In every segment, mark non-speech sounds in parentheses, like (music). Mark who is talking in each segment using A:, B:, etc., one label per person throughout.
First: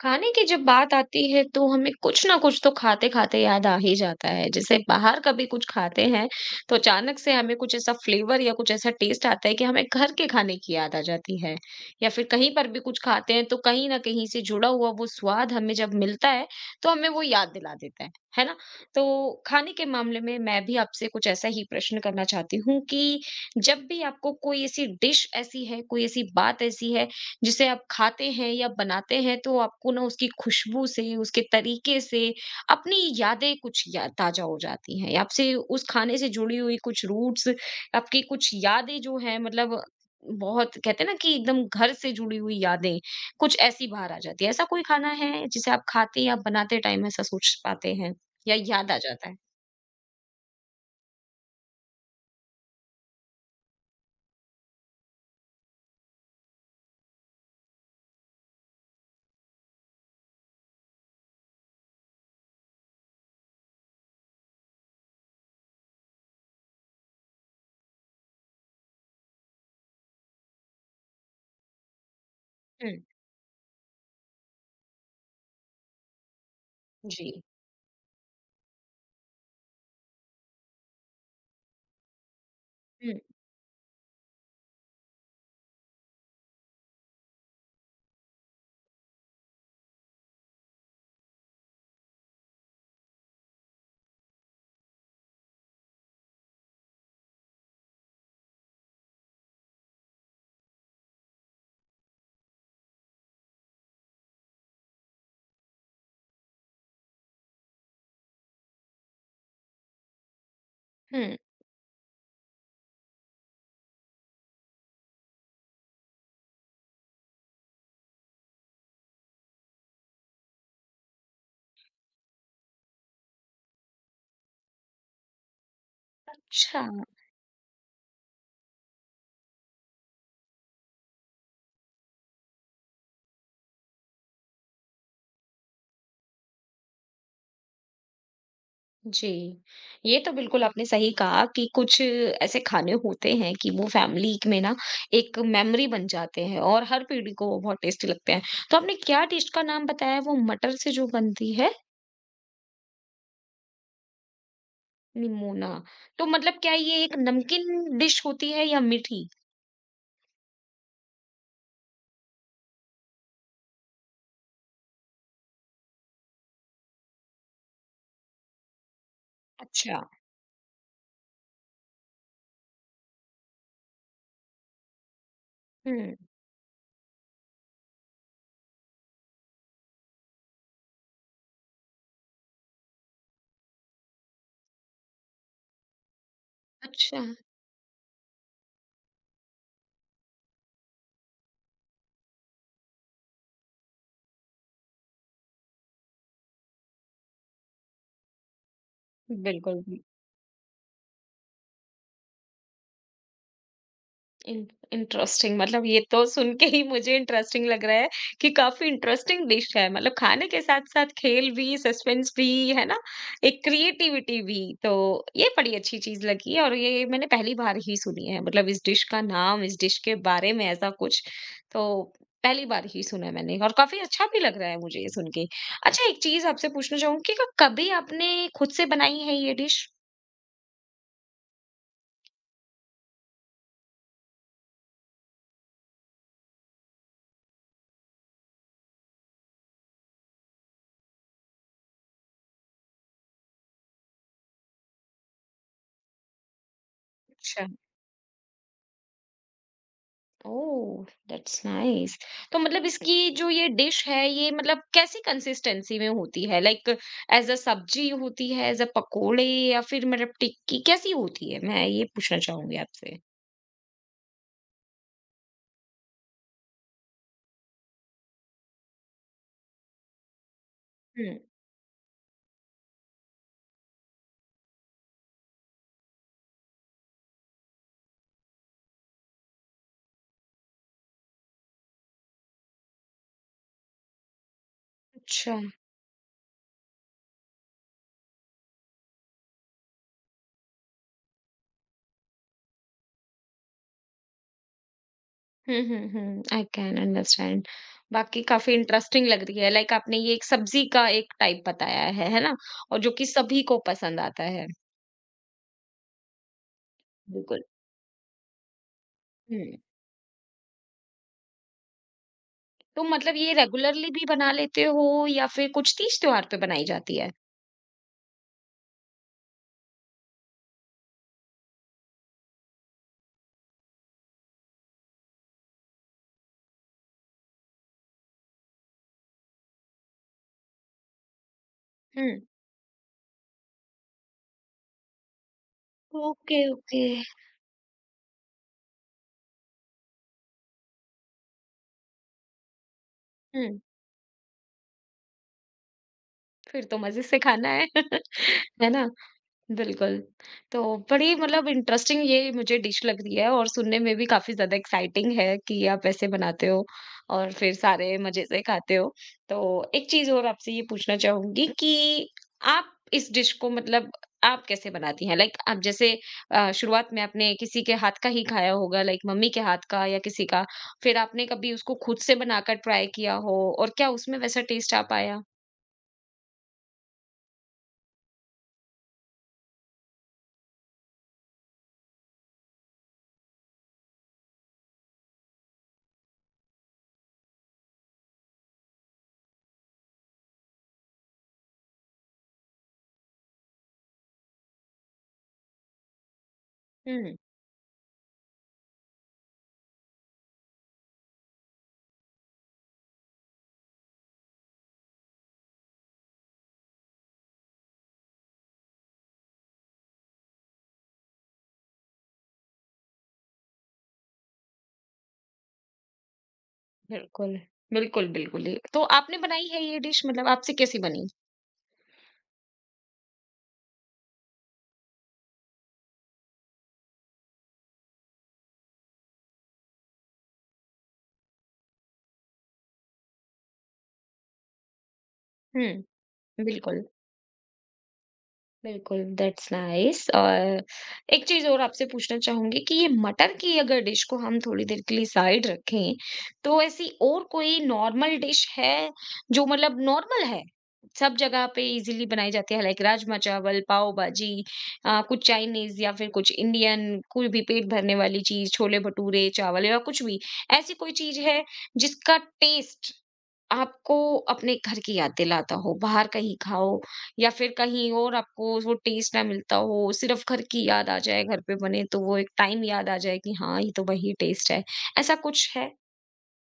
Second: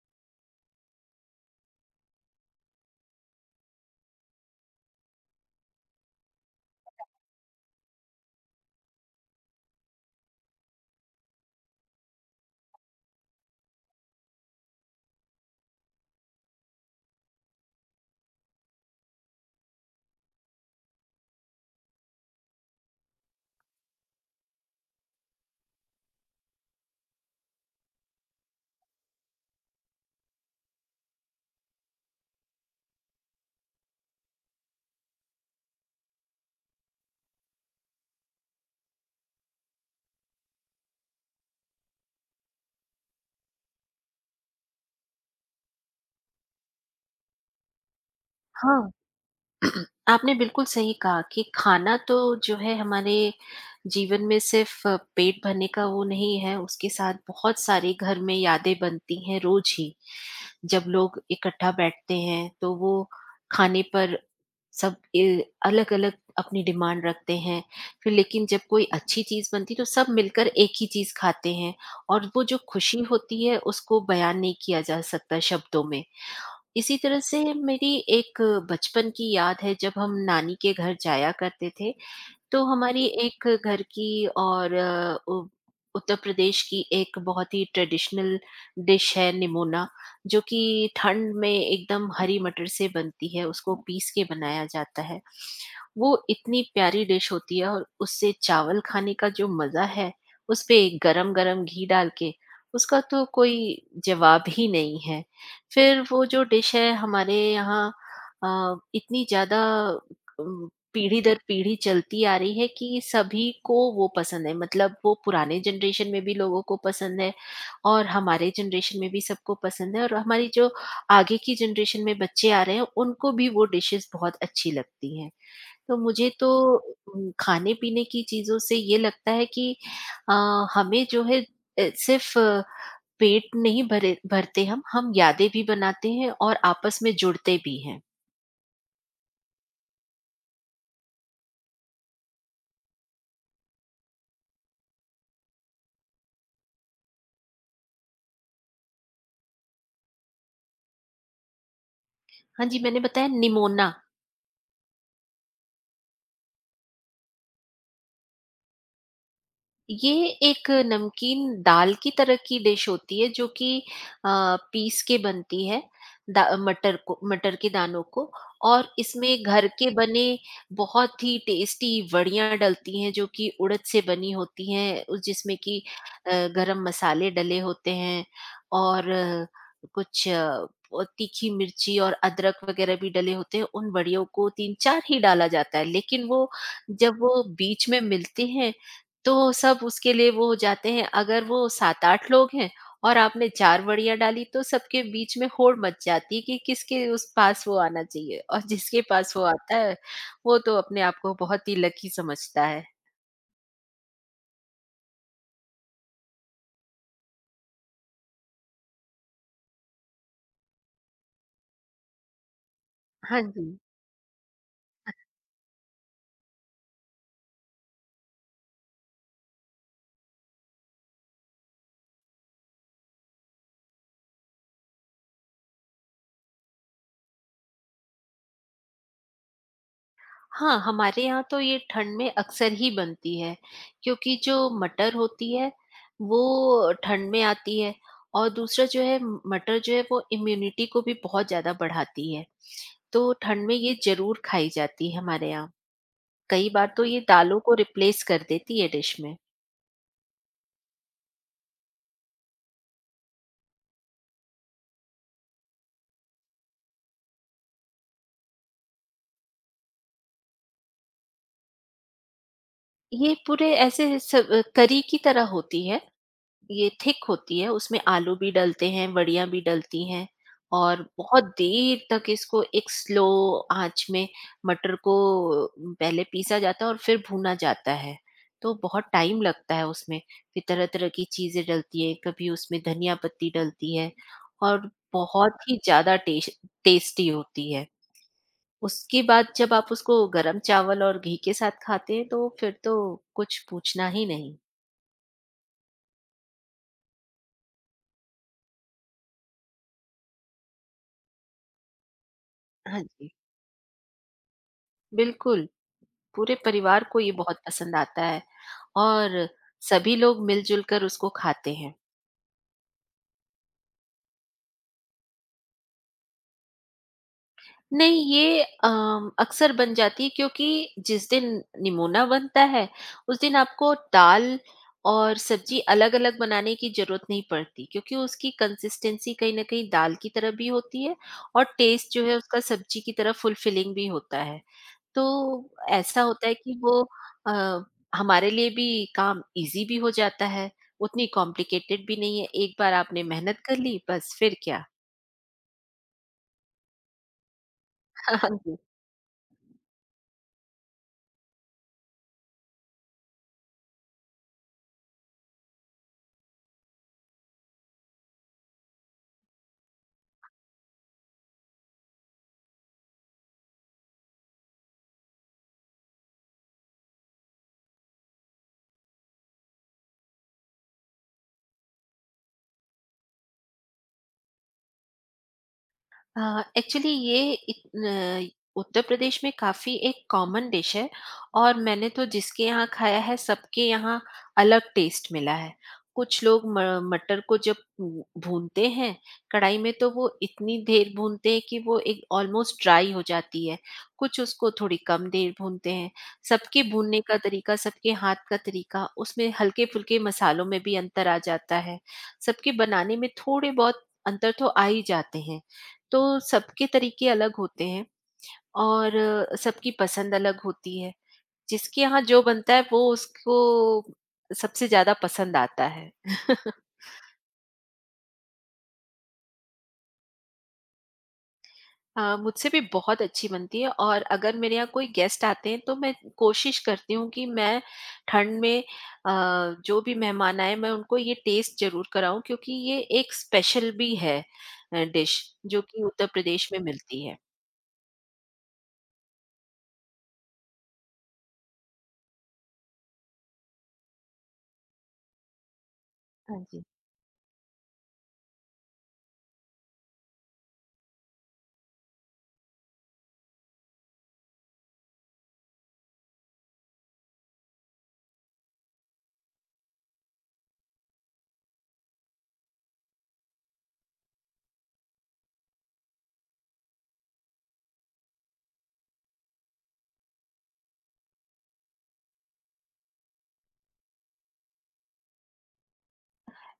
A: खाने की जब बात आती है, तो हमें कुछ ना कुछ तो खाते खाते याद आ ही जाता है। जैसे बाहर कभी कुछ खाते हैं, तो अचानक से हमें कुछ ऐसा फ्लेवर या कुछ ऐसा टेस्ट आता है कि हमें घर के खाने की याद आ जाती है। या फिर कहीं पर भी कुछ खाते हैं, तो कहीं ना कहीं से जुड़ा हुआ वो स्वाद हमें जब मिलता है, तो हमें वो याद दिला देता है ना? तो खाने के मामले में मैं भी आपसे कुछ ऐसा ही प्रश्न करना चाहती हूँ कि जब भी आपको कोई ऐसी डिश ऐसी है, कोई ऐसी बात ऐसी है, जिसे आप खाते हैं या बनाते हैं, तो आपको ना उसकी खुशबू से, उसके तरीके से अपनी यादें कुछ या ताज़ा हो जाती हैं। आपसे उस खाने से जुड़ी हुई कुछ रूट्स, आपकी कुछ यादें जो हैं, मतलब बहुत कहते हैं ना कि एकदम घर से जुड़ी हुई यादें, कुछ ऐसी बाहर आ जाती है। ऐसा कोई खाना है जिसे आप खाते या बनाते टाइम ऐसा सोच पाते हैं या याद
B: हाँ,
A: आ जाता है?
B: आपने बिल्कुल सही कहा कि खाना तो जो है हमारे जीवन में सिर्फ पेट भरने का वो नहीं है, उसके साथ बहुत सारी घर में यादें बनती हैं रोज ही। जब लोग इकट्ठा बैठते हैं तो वो खाने पर सब अलग-अलग अपनी डिमांड रखते हैं। फिर लेकिन जब कोई अच्छी चीज़ बनती है तो सब मिलकर एक ही चीज़ खाते हैं और वो जो
A: हुँ।
B: खुशी होती है उसको बयान नहीं किया जा सकता शब्दों में। इसी तरह
A: जी।
B: से मेरी एक बचपन की याद है जब हम नानी के घर जाया करते थे तो हमारी
A: हुँ,
B: एक घर की और उत्तर प्रदेश की एक बहुत ही ट्रेडिशनल डिश है निमोना जो कि ठंड में एकदम हरी मटर से बनती है उसको पीस के बनाया जाता है वो इतनी प्यारी डिश होती है और उससे चावल खाने का जो मज़ा है उस पे गरम गरम घी डाल के उसका तो कोई जवाब ही नहीं है। फिर वो जो डिश है हमारे यहाँ इतनी ज़्यादा पीढ़ी
A: हुँ।
B: दर पीढ़ी चलती आ रही है कि सभी को वो पसंद है मतलब वो पुराने जनरेशन में भी लोगों को पसंद है और हमारे जनरेशन में भी सबको पसंद है और हमारी जो आगे की जनरेशन में बच्चे आ रहे हैं उनको भी वो डिशेस बहुत अच्छी लगती हैं। तो मुझे तो
A: अच्छा।
B: खाने पीने की चीज़ों से ये लगता है कि अ, हमें जो है सिर्फ पेट नहीं भरे भरते हम यादें भी बनाते हैं और आपस में जुड़ते भी हैं।
A: जी, ये तो बिल्कुल आपने सही कहा कि कुछ ऐसे खाने होते हैं कि वो फैमिली में ना एक मेमोरी बन जाते हैं और हर पीढ़ी को वो बहुत टेस्टी लगते हैं। तो आपने क्या डिश का नाम बताया, वो मटर से जो बनती है?
B: हाँ जी, मैंने बताया निमोना।
A: निमोना। तो मतलब क्या ये एक नमकीन डिश होती है या मीठी?
B: ये एक नमकीन दाल की तरह की डिश होती है जो कि अ, पीस के बनती है दा मटर को मटर के दानों को और इसमें घर के
A: अच्छा।
B: बने बहुत ही टेस्टी वड़ियां डलती हैं जो कि उड़द से बनी होती हैं उस जिसमें कि
A: हुँ।
B: गरम मसाले डले होते हैं और कुछ बहुत तीखी मिर्ची और अदरक वगैरह भी डले होते हैं। उन वड़ियों को तीन चार ही डाला जाता है लेकिन वो जब
A: अच्छा।
B: वो बीच में मिलते हैं तो सब उसके लिए वो हो जाते हैं। अगर वो 7-8 लोग हैं और आपने 4 वड़ियाँ डाली तो सबके बीच में होड़ मच जाती है कि किसके उस पास वो आना चाहिए और जिसके पास वो आता
A: बिल्कुल।
B: है वो तो अपने आप को बहुत ही लकी समझता है।
A: इन इंटरेस्टिंग, मतलब ये तो सुन के ही मुझे इंटरेस्टिंग लग रहा है कि काफ़ी इंटरेस्टिंग डिश है। मतलब खाने के साथ-साथ खेल भी, सस्पेंस भी, है ना?
B: हाँ
A: एक
B: जी।
A: क्रिएटिविटी भी। तो ये बड़ी अच्छी चीज़ लगी और ये मैंने पहली बार ही सुनी है, मतलब इस डिश का नाम, इस डिश के बारे में ऐसा कुछ, तो पहली बार ही सुना है मैंने और काफ़ी अच्छा भी लग रहा है मुझे ये सुन के। अच्छा, एक चीज़ आपसे पूछना चाहूँगी कि कभी आपने खुद से बनाई है ये डिश?
B: हाँ, हमारे यहाँ तो ये ठंड में अक्सर ही बनती है क्योंकि जो मटर होती है वो ठंड में आती है और दूसरा जो है मटर जो है वो इम्यूनिटी को भी बहुत ज़्यादा बढ़ाती है। तो ठंड में ये ज़रूर खाई जाती है हमारे यहाँ। कई बार तो ये दालों को रिप्लेस कर देती है डिश में।
A: ओह! That's nice. तो मतलब (laughs) इसकी जो ये डिश है, ये मतलब कैसी कंसिस्टेंसी में होती है? लाइक ऐज़ अ सब्जी होती है, ऐज़ अ पकोड़े या फिर मतलब टिक्की कैसी होती है? मैं ये पूछना चाहूँगी आपसे।
B: ये पूरे ऐसे करी की तरह होती है, ये थिक होती है, उसमें आलू भी डलते हैं, वड़ियाँ भी डलती हैं और
A: हुँ।
B: बहुत देर तक इसको एक स्लो आँच में मटर को पहले पीसा जाता है और फिर भूना जाता है। तो बहुत टाइम लगता है उसमें, फिर तरह-तरह की चीज़ें डलती हैं, कभी उसमें धनिया पत्ती डलती है और
A: अच्छा।
B: बहुत ही ज़्यादा टेश टेस्टी होती है। उसके बाद जब आप उसको गरम चावल और घी के साथ खाते हैं तो फिर तो कुछ पूछना ही नहीं।
A: हुँ, हुँ, हुँ। I can understand. बाकी काफ़ी इंटरेस्टिंग लग रही है। लाइक आपने ये एक सब्जी का एक टाइप बताया है ना? और
B: हाँ
A: जो कि
B: जी,
A: सभी को पसंद आता है।
B: बिल्कुल, पूरे परिवार को ये बहुत
A: बिल्कुल।
B: पसंद आता है और
A: हुँ।
B: सभी लोग मिल-जुल कर उसको खाते हैं।
A: तो मतलब ये रेगुलरली भी बना लेते हो या फिर कुछ तीज त्योहार पे बनाई जाती है?
B: नहीं ये अक्सर बन जाती है क्योंकि जिस दिन निमोना बनता है, उस दिन आपको दाल और सब्ज़ी अलग-अलग बनाने की ज़रूरत नहीं पड़ती क्योंकि उसकी कंसिस्टेंसी कहीं न कहीं दाल की तरह भी होती है और टेस्ट जो है
A: हुँ।
B: उसका सब्ज़ी की तरह फुलफिलिंग भी होता है। तो ऐसा होता है
A: ओके,
B: कि वो
A: ओके।
B: अ, हमारे लिए भी काम ईज़ी भी हो जाता है, उतनी कॉम्प्लिकेटेड भी नहीं है। एक बार आपने मेहनत कर
A: हुँ,
B: ली बस फिर क्या?
A: फिर तो मज़े से खाना है, (laughs) है
B: (laughs)
A: ना? बिल्कुल। तो बड़ी मतलब इंटरेस्टिंग ये मुझे डिश लग रही है और सुनने में भी काफ़ी ज़्यादा एक्साइटिंग है कि आप ऐसे बनाते हो और फिर सारे मज़े से खाते हो। तो एक चीज़ और आपसे ये पूछना चाहूँगी कि आप इस डिश को मतलब आप कैसे बनाती हैं? लाइक आप जैसे शुरुआत में आपने किसी के हाथ का ही खाया होगा, लाइक मम्मी के हाथ का या किसी का, फिर आपने कभी उसको खुद से बनाकर ट्राई किया हो और क्या उसमें वैसा टेस्ट आ पाया?
B: एक्चुअली ये उत्तर प्रदेश में काफी एक कॉमन डिश है और मैंने तो जिसके यहाँ खाया है सबके यहाँ अलग टेस्ट मिला है। कुछ लोग मटर को जब भूनते हैं कढ़ाई में तो वो इतनी देर भूनते हैं कि वो एक ऑलमोस्ट ड्राई हो जाती है, कुछ उसको थोड़ी कम देर भूनते हैं। सबके भूनने
A: हुँ,
B: का तरीका सबके हाथ का तरीका उसमें हल्के फुल्के मसालों में भी अंतर आ जाता है। सबके बनाने में थोड़े बहुत अंतर तो आ ही जाते हैं, तो सबके तरीके अलग होते हैं और सबकी पसंद अलग होती है। जिसके यहाँ जो बनता है वो उसको सबसे ज़्यादा पसंद आता है। (laughs)
A: बिल्कुल। बिल्कुल, बिल्कुल, ये तो आपने बनाई है ये डिश, मतलब आपसे कैसी बनी?
B: मुझसे भी बहुत अच्छी बनती है और अगर मेरे यहाँ कोई गेस्ट आते हैं तो मैं कोशिश करती हूँ कि मैं ठंड में जो भी मेहमान आए मैं उनको ये टेस्ट ज़रूर कराऊँ क्योंकि ये एक स्पेशल भी है डिश जो कि
A: हुँ,
B: उत्तर प्रदेश में
A: बिल्कुल।
B: मिलती है।
A: बिल्कुल, दैट्स नाइस। और एक चीज़ और आपसे पूछना चाहूँगी कि ये मटर की अगर डिश को हम थोड़ी देर के लिए साइड रखें,
B: हाँ
A: तो
B: जी।
A: ऐसी और कोई नॉर्मल डिश है, जो मतलब नॉर्मल है? सब जगह पे इज़िली बनाई जाती है, लाइक राजमा-चावल, पाव-भाजी, कुछ चाइनीज़ या फिर कुछ इंडियन, कोई भी पेट भरने वाली चीज़, छोले-भटूरे, चावल या कुछ भी। ऐसी कोई चीज़ है जिसका टेस्ट आपको अपने घर की याद दिलाता हो, बाहर कहीं खाओ या फिर कहीं और आपको वो टेस्ट ना मिलता हो, सिर्फ़ घर की याद आ जाए, घर पे बने तो वो एक टाइम याद आ जाए कि हाँ, ये तो वही टेस्ट है। ऐसा कुछ है?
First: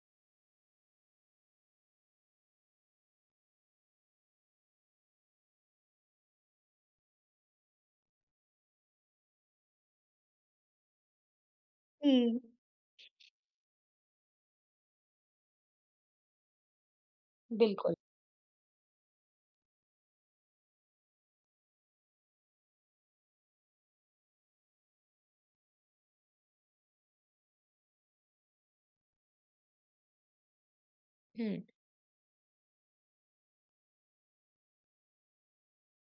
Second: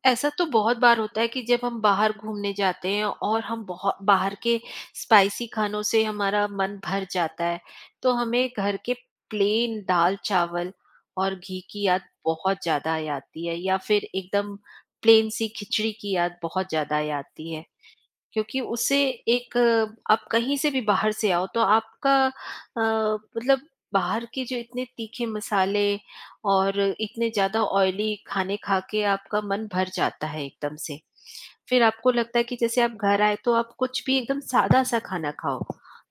B: ऐसा तो बहुत बार होता है कि जब हम बाहर घूमने जाते हैं और हम बहुत बाहर के स्पाइसी खानों से हमारा मन भर जाता है तो हमें घर के प्लेन दाल चावल और घी की याद
A: हुँ,
B: बहुत ज्यादा आ जाती है या फिर एकदम प्लेन सी खिचड़ी की याद बहुत ज्यादा आ जाती है
A: बिल्कुल।
B: क्योंकि उससे एक आप कहीं से भी बाहर से आओ तो आपका मतलब बाहर के जो इतने तीखे मसाले और इतने ज़्यादा ऑयली खाने खा के आपका मन भर जाता है एकदम से।
A: हुँ।
B: फिर आपको लगता है कि जैसे आप घर आए तो आप कुछ भी एकदम सादा-सा खाना खाओ।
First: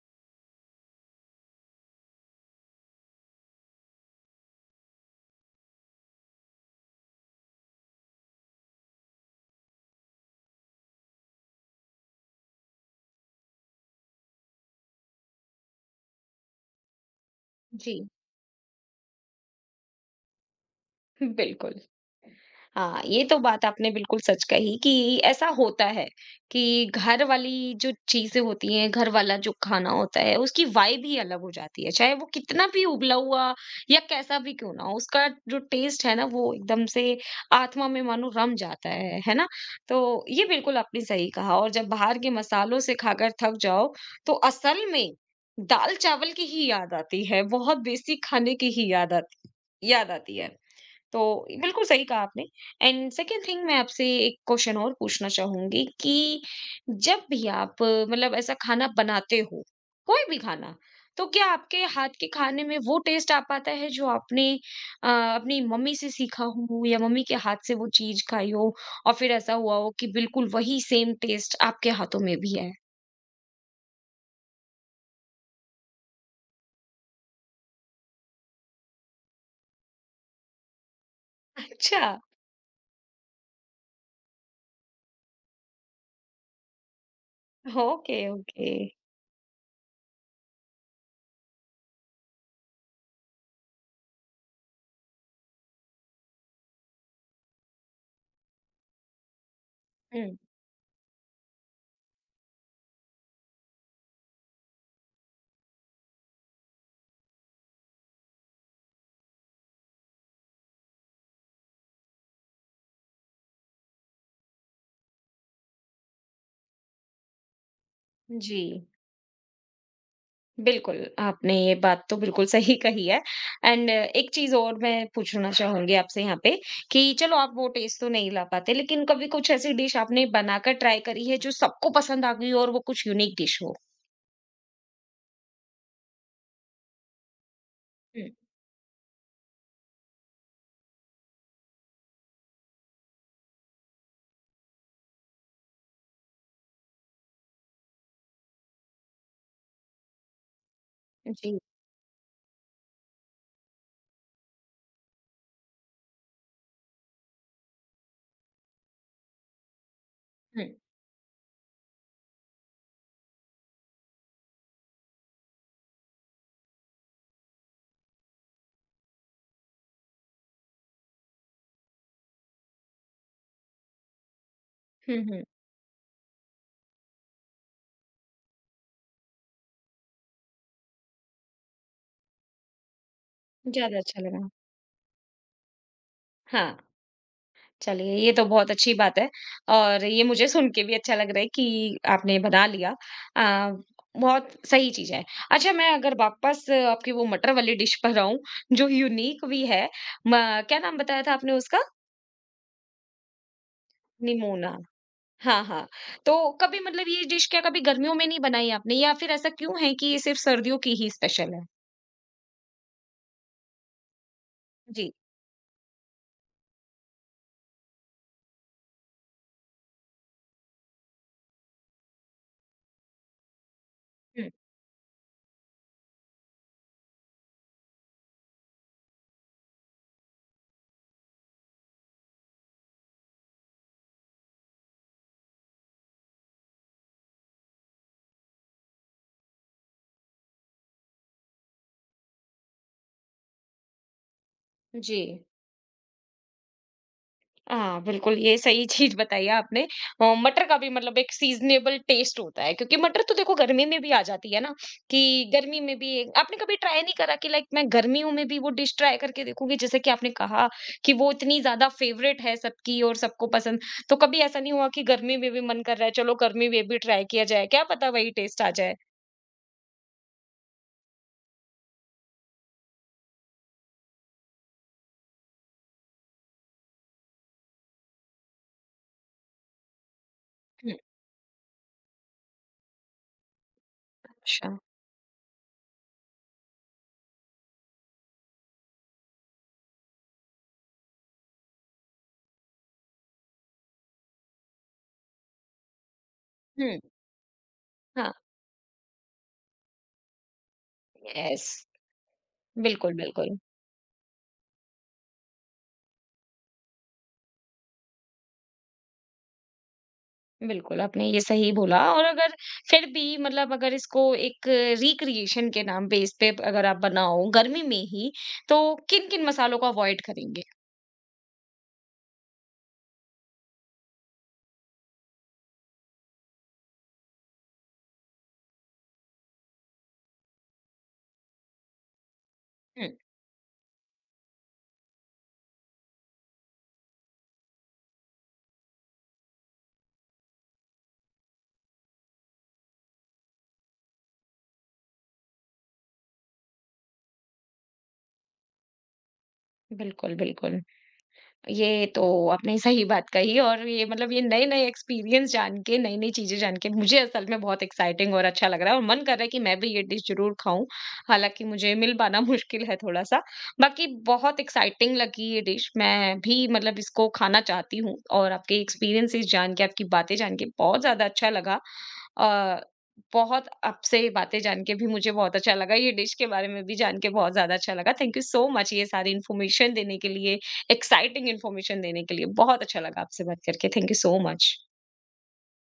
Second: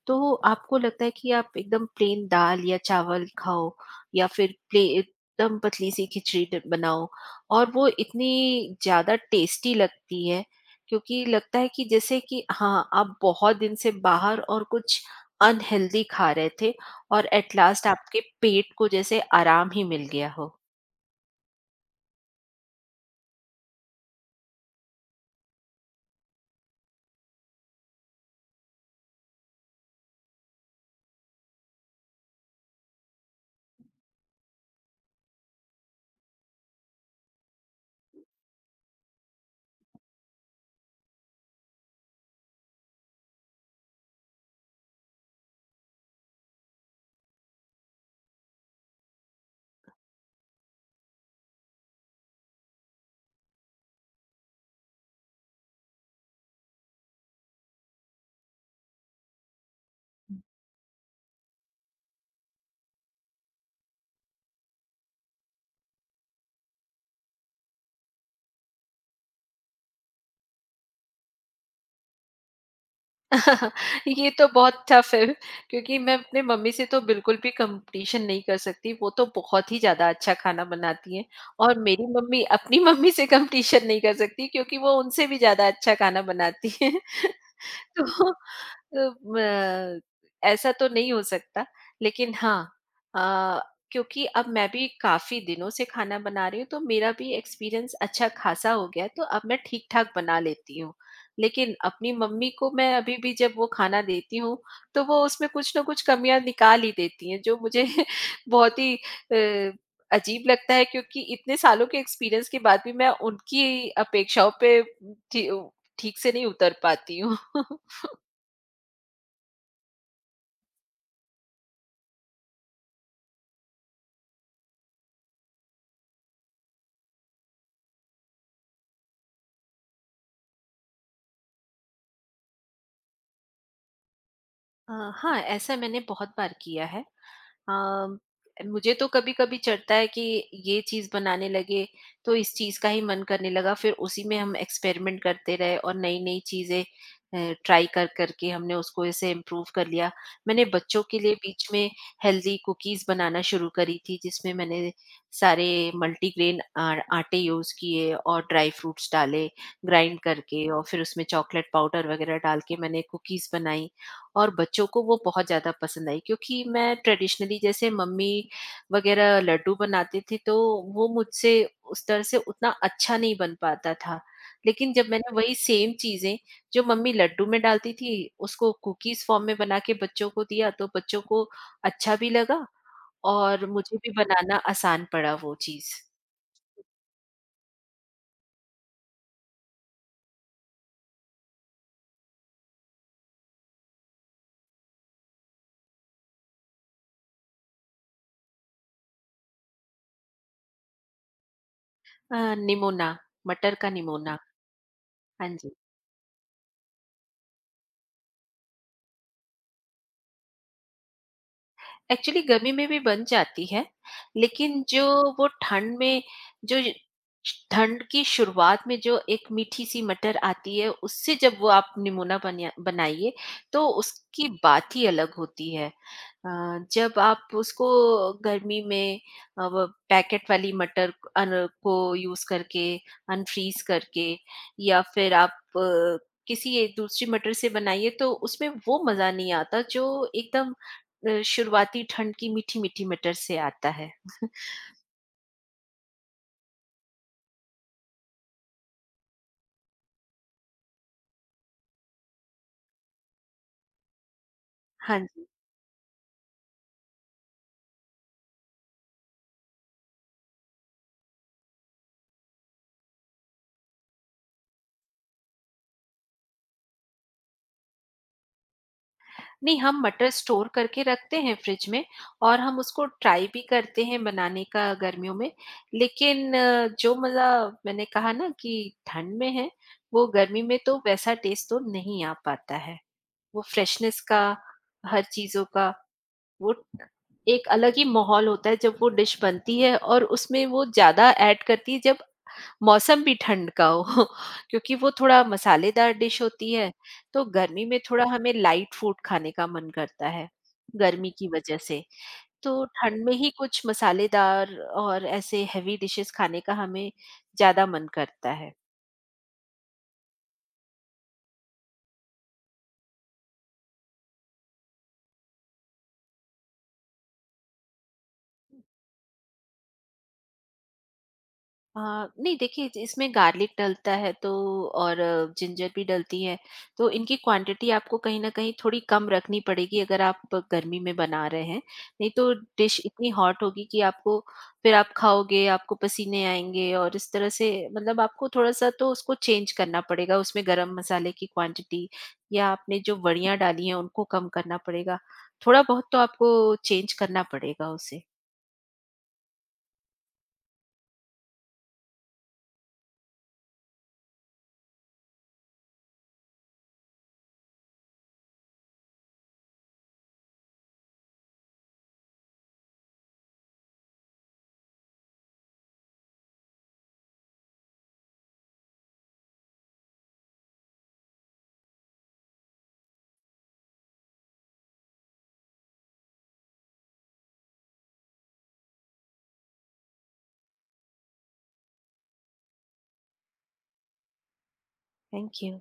B: तो आपको लगता है कि आप एकदम प्लेन दाल या चावल खाओ या फिर प्ले एकदम पतली-सी खिचड़ी ट बनाओ और वो इतनी ज़्यादा टेस्टी लगती है क्योंकि लगता है कि जैसे कि हाँ, आप बहुत दिन से बाहर और कुछ अनहेल्दी खा रहे थे और एट लास्ट
A: जी,
B: आपके पेट को जैसे आराम ही मिल गया हो।
A: (laughs) बिल्कुल। हाँ, ये तो बात आपने बिल्कुल सच कही कि ऐसा होता है कि घर वाली जो चीज़ें होती हैं, घर वाला जो खाना होता है, उसकी वाइब ही अलग हो जाती है। चाहे वो कितना भी उबला हुआ या कैसा भी क्यों ना हो, उसका जो टेस्ट है ना, वो एकदम से आत्मा में मानो रम जाता है ना? तो ये बिल्कुल आपने सही कहा। और जब बाहर के मसालों से खाकर थक जाओ, तो असल में दाल-चावल की ही याद आती है, बहुत बेसिक खाने की ही याद आती है। तो बिल्कुल सही कहा आपने। एंड सेकेंड थिंग, मैं आपसे एक क्वेश्चन और पूछना चाहूंगी कि जब भी आप मतलब ऐसा खाना बनाते हो, कोई भी खाना, तो क्या आपके हाथ के खाने में वो टेस्ट आ पाता है जो आपने अपनी मम्मी से सीखा हो या मम्मी के हाथ से वो चीज खाई हो और फिर ऐसा हुआ हो कि बिल्कुल वही सेम टेस्ट आपके हाथों में भी है?
B: (laughs) ये तो बहुत टफ है क्योंकि मैं अपने मम्मी से तो बिल्कुल भी कंपटीशन नहीं कर सकती, वो तो बहुत ही ज़्यादा अच्छा खाना बनाती हैं और
A: अच्छा।
B: मेरी मम्मी अपनी (laughs) मम्मी से कंपटीशन नहीं कर सकती क्योंकि वो उनसे भी ज़्यादा अच्छा खाना बनाती हैं। (laughs) (laughs)
A: ओके,
B: तो
A: ओके।
B: अ, म ऐसा तो नहीं हो सकता, लेकिन हाँ, अ, क्योंकि अब मैं भी काफ़ी दिनों से खाना बना रही हूँ, तो मेरा भी एक्सपीरियंस अच्छा खासा हो गया है, तो अब मैं ठीक-ठाक
A: हम्म।
B: बना लेती हूँ। लेकिन अपनी मम्मी को मैं अभी भी जब वो खाना देती हूँ, तो वो उसमें कुछ न कुछ कमियाँ निकाल ही देती हैं, जो मुझे (laughs) बहुत ही अ, अजीब लगता है क्योंकि इतने सालों के एक्सपीरियंस के बाद भी मैं उनकी अपेक्षाओं पे ठी ठीक से नहीं उतर पाती हूँ। (laughs)
A: जी, बिल्कुल, आपने ये बात तो बिल्कुल सही (laughs) कही है। एंड एक चीज़ और मैं पूछना चाहूँगी आपसे यहाँ पे कि चलो आप वो टेस्ट तो नहीं ला पाते, लेकिन कभी कुछ ऐसी डिश आपने बनाकर ट्राई करी है जो सबको पसंद आ गई हो और वो कुछ यूनिक डिश हो?
B: हाँ, ऐसा मैंने बहुत बार किया है। अ,
A: हुँ।
B: मुझे तो कभी-कभी चढ़ता है कि ये चीज़ बनाने लगे, तो इस चीज़ का ही मन करने लगा, फिर उसी में हम एक्सपेरिमेंट करते रहे और नई-नई चीज़ें अ, ट्राई कर कर के हमने उसको ऐसे इम्प्रूव कर लिया। मैंने बच्चों के लिए
A: जी।
B: बीच में हेल्दी कुकीज़ बनाना शुरू करी थी, जिसमें मैंने सारे मल्टीग्रेन आटे यूज़ किए और ड्राई फ्रूट्स डाले, ग्राइंड
A: हुँ,
B: करके और फिर उसमें चॉकलेट पाउडर वगैरह डाल के मैंने कुकीज़ बनाई। और बच्चों को वो बहुत ज़्यादा पसंद आई क्योंकि मैं ट्रेडिशनली जैसे मम्मी वगैरह लड्डू बनाती थी तो वो मुझसे उस तरह से उतना अच्छा नहीं बन पाता था। लेकिन जब
A: हुँ,
B: मैंने
A: हुँ,
B: वही सेम चीज़ें जो मम्मी लड्डू में डालती थी, उसको कुकीज़ फॉर्म में बना के बच्चों को दिया तो बच्चों को अच्छा भी लगा और
A: ज़्यादा
B: मुझे भी
A: अच्छा लगा।
B: बनाना आसान पड़ा वो चीज़।
A: हाँ। चलिए, ये तो बहुत अच्छी बात है और ये मुझे सुन के भी अच्छा लग रहा है कि आपने बना लिया। अ, बहुत सही चीज़ है। अच्छा, मैं अगर वापस आपकी वो मटर वाली डिश पर आऊँ, जो यूनिक भी है, म क्या नाम बताया था आपने उसका?
B: अ, निमोना, मटर का निमोना।
A: निमोना।
B: हाँ
A: हाँ,
B: जी।
A: हाँ। तो कभी मतलब ये डिश क्या कभी गर्मियों में नहीं बनाई आपने या फिर ऐसा क्यों है कि ये सिर्फ़ सर्दियों की ही स्पेशल है?
B: एक्चुअली गर्मी में भी बन जाती है, लेकिन जो
A: जी।
B: वो ठंड में जो य ठंड की शुरुआत में जो एक मीठी-सी मटर आती है, उससे जब वो आप निमोना बनिया बनाइए, तो उसकी
A: हुँ,
B: बात ही अलग होती है। जब आप उसको गर्मी में वो पैकेट वाली मटर क- अन को यूज़ करके, अनफ्रीज़ करके या फिर आप अ, किसी एक दूसरी मटर से बनाइए, तो उसमें वो मज़ा नहीं आता, जो एकदम शुरुआती ठंड की मीठी-मीठी मटर से आता है। (laughs)
A: जी। हाँ, बिल्कुल, ये सही चीज़ बताई आपने। मटर का भी मतलब एक सीज़नेबल टेस्ट होता है, क्योंकि मटर तो देखो गर्मी में भी आ जाती है ना,
B: हाँ जी।
A: कि गर्मी में भी एक- आपने कभी ट्राई नहीं करा कि लाइक मैं गर्मियों में भी वो डिश ट्राई करके देखूँगी? जैसे कि आपने कहा कि वो इतनी ज़्यादा फ़ेवरेट है सबकी और सबको पसंद, तो कभी ऐसा नहीं हुआ कि गर्मी में भी मन कर रहा है, चलो गर्मी में भी ट्राई किया जाए, क्या पता वही टेस्ट आ जाए?
B: नहीं, हम मटर स्टोर करके रखते हैं फ्रिज में और हम उसको ट्राई भी करते हैं बनाने का गर्मियों में। लेकिन जो मज़ा मैंने कहा ना कि ठंड में है, वो गर्मी में
A: हुँ।
B: तो वैसा टेस्ट तो नहीं आ पाता है। वो फ्रेशनेस का,
A: अच्छा।
B: हर चीज़ों का, वो एक अलग ही माहौल होता है जब वो डिश बनती है और उसमें वो ज़्यादा ऐड करती है जब मौसम भी ठंड का हो (laughs) क्योंकि वो थोड़ा मसालेदार डिश होती है,
A: हुँ,
B: तो गर्मी में थोड़ा
A: हाँ,
B: हमें लाइट फूड खाने का मन करता है गर्मी की
A: यस।
B: वजह से, तो
A: बिल्कुल,
B: ठंड में ही
A: बिल्कुल।
B: कुछ मसालेदार और ऐसे हेवी डिशेस खाने का हमें ज्यादा मन करता है।
A: बिल्कुल, आपने ये सही बोला। और अगर फिर भी मतलब अगर इसको एक रिक्रिएशन के नाम पे इस पे अगर आप बनाओ गर्मी में ही, तो किन-किन मसालों को अवॉइड करेंगे?
B: अ, नहीं देखिए इसमें गार्लिक डलता है तो और जिंजर भी डलती है, तो इनकी क्वांटिटी आपको कहीं ना कहीं थोड़ी कम रखनी पड़ेगी अगर आप गर्मी में बना रहे हैं। नहीं तो डिश
A: हुँ,
B: इतनी हॉट होगी कि आपको फिर आप खाओगे आपको पसीने आएंगे और इस तरह से मतलब आपको थोड़ा सा तो उसको चेंज करना पड़ेगा, उसमें गरम मसाले की क्वांटिटी या आपने जो वड़ियां डाली हैं उनको कम करना पड़ेगा, थोड़ा बहुत तो आपको चेंज करना पड़ेगा उसे।
A: बिल्कुल, बिल्कुल। ये तो आपने सही बात कही। और ये मतलब ये नए-नए एक्सपीरियंस जान के, नई-नई चीज़ें जान के मुझे असल में बहुत एक्साइटिंग और अच्छा लग रहा है और मन कर रहा है कि मैं भी ये डिश ज़रूर खाऊँ। हालाँकि मुझे मिल पाना (laughs) मुश्किल है थोड़ा-सा। बाकी बहुत एक्साइटिंग लगी ये डिश। मैं भी मतलब इसको खाना चाहती हूँ और आपके एक्सपीरियंसेस जान के, आपकी बातें जान के बहुत ज़्यादा अच्छा लगा। अ, बहुत आपसे ये बातें जान के भी मुझे बहुत अच्छा लगा। ये डिश के बारे में भी जान के बहुत ज़्यादा अच्छा लगा। थैंक यू सो मच ये सारी इन्फॉर्मेशन देने के लिए। एक्साइटिंग इन्फॉर्मेशन देने के लिए। बहुत अच्छा लगा आपसे बात करके। Thank you so much.
B: Thank you.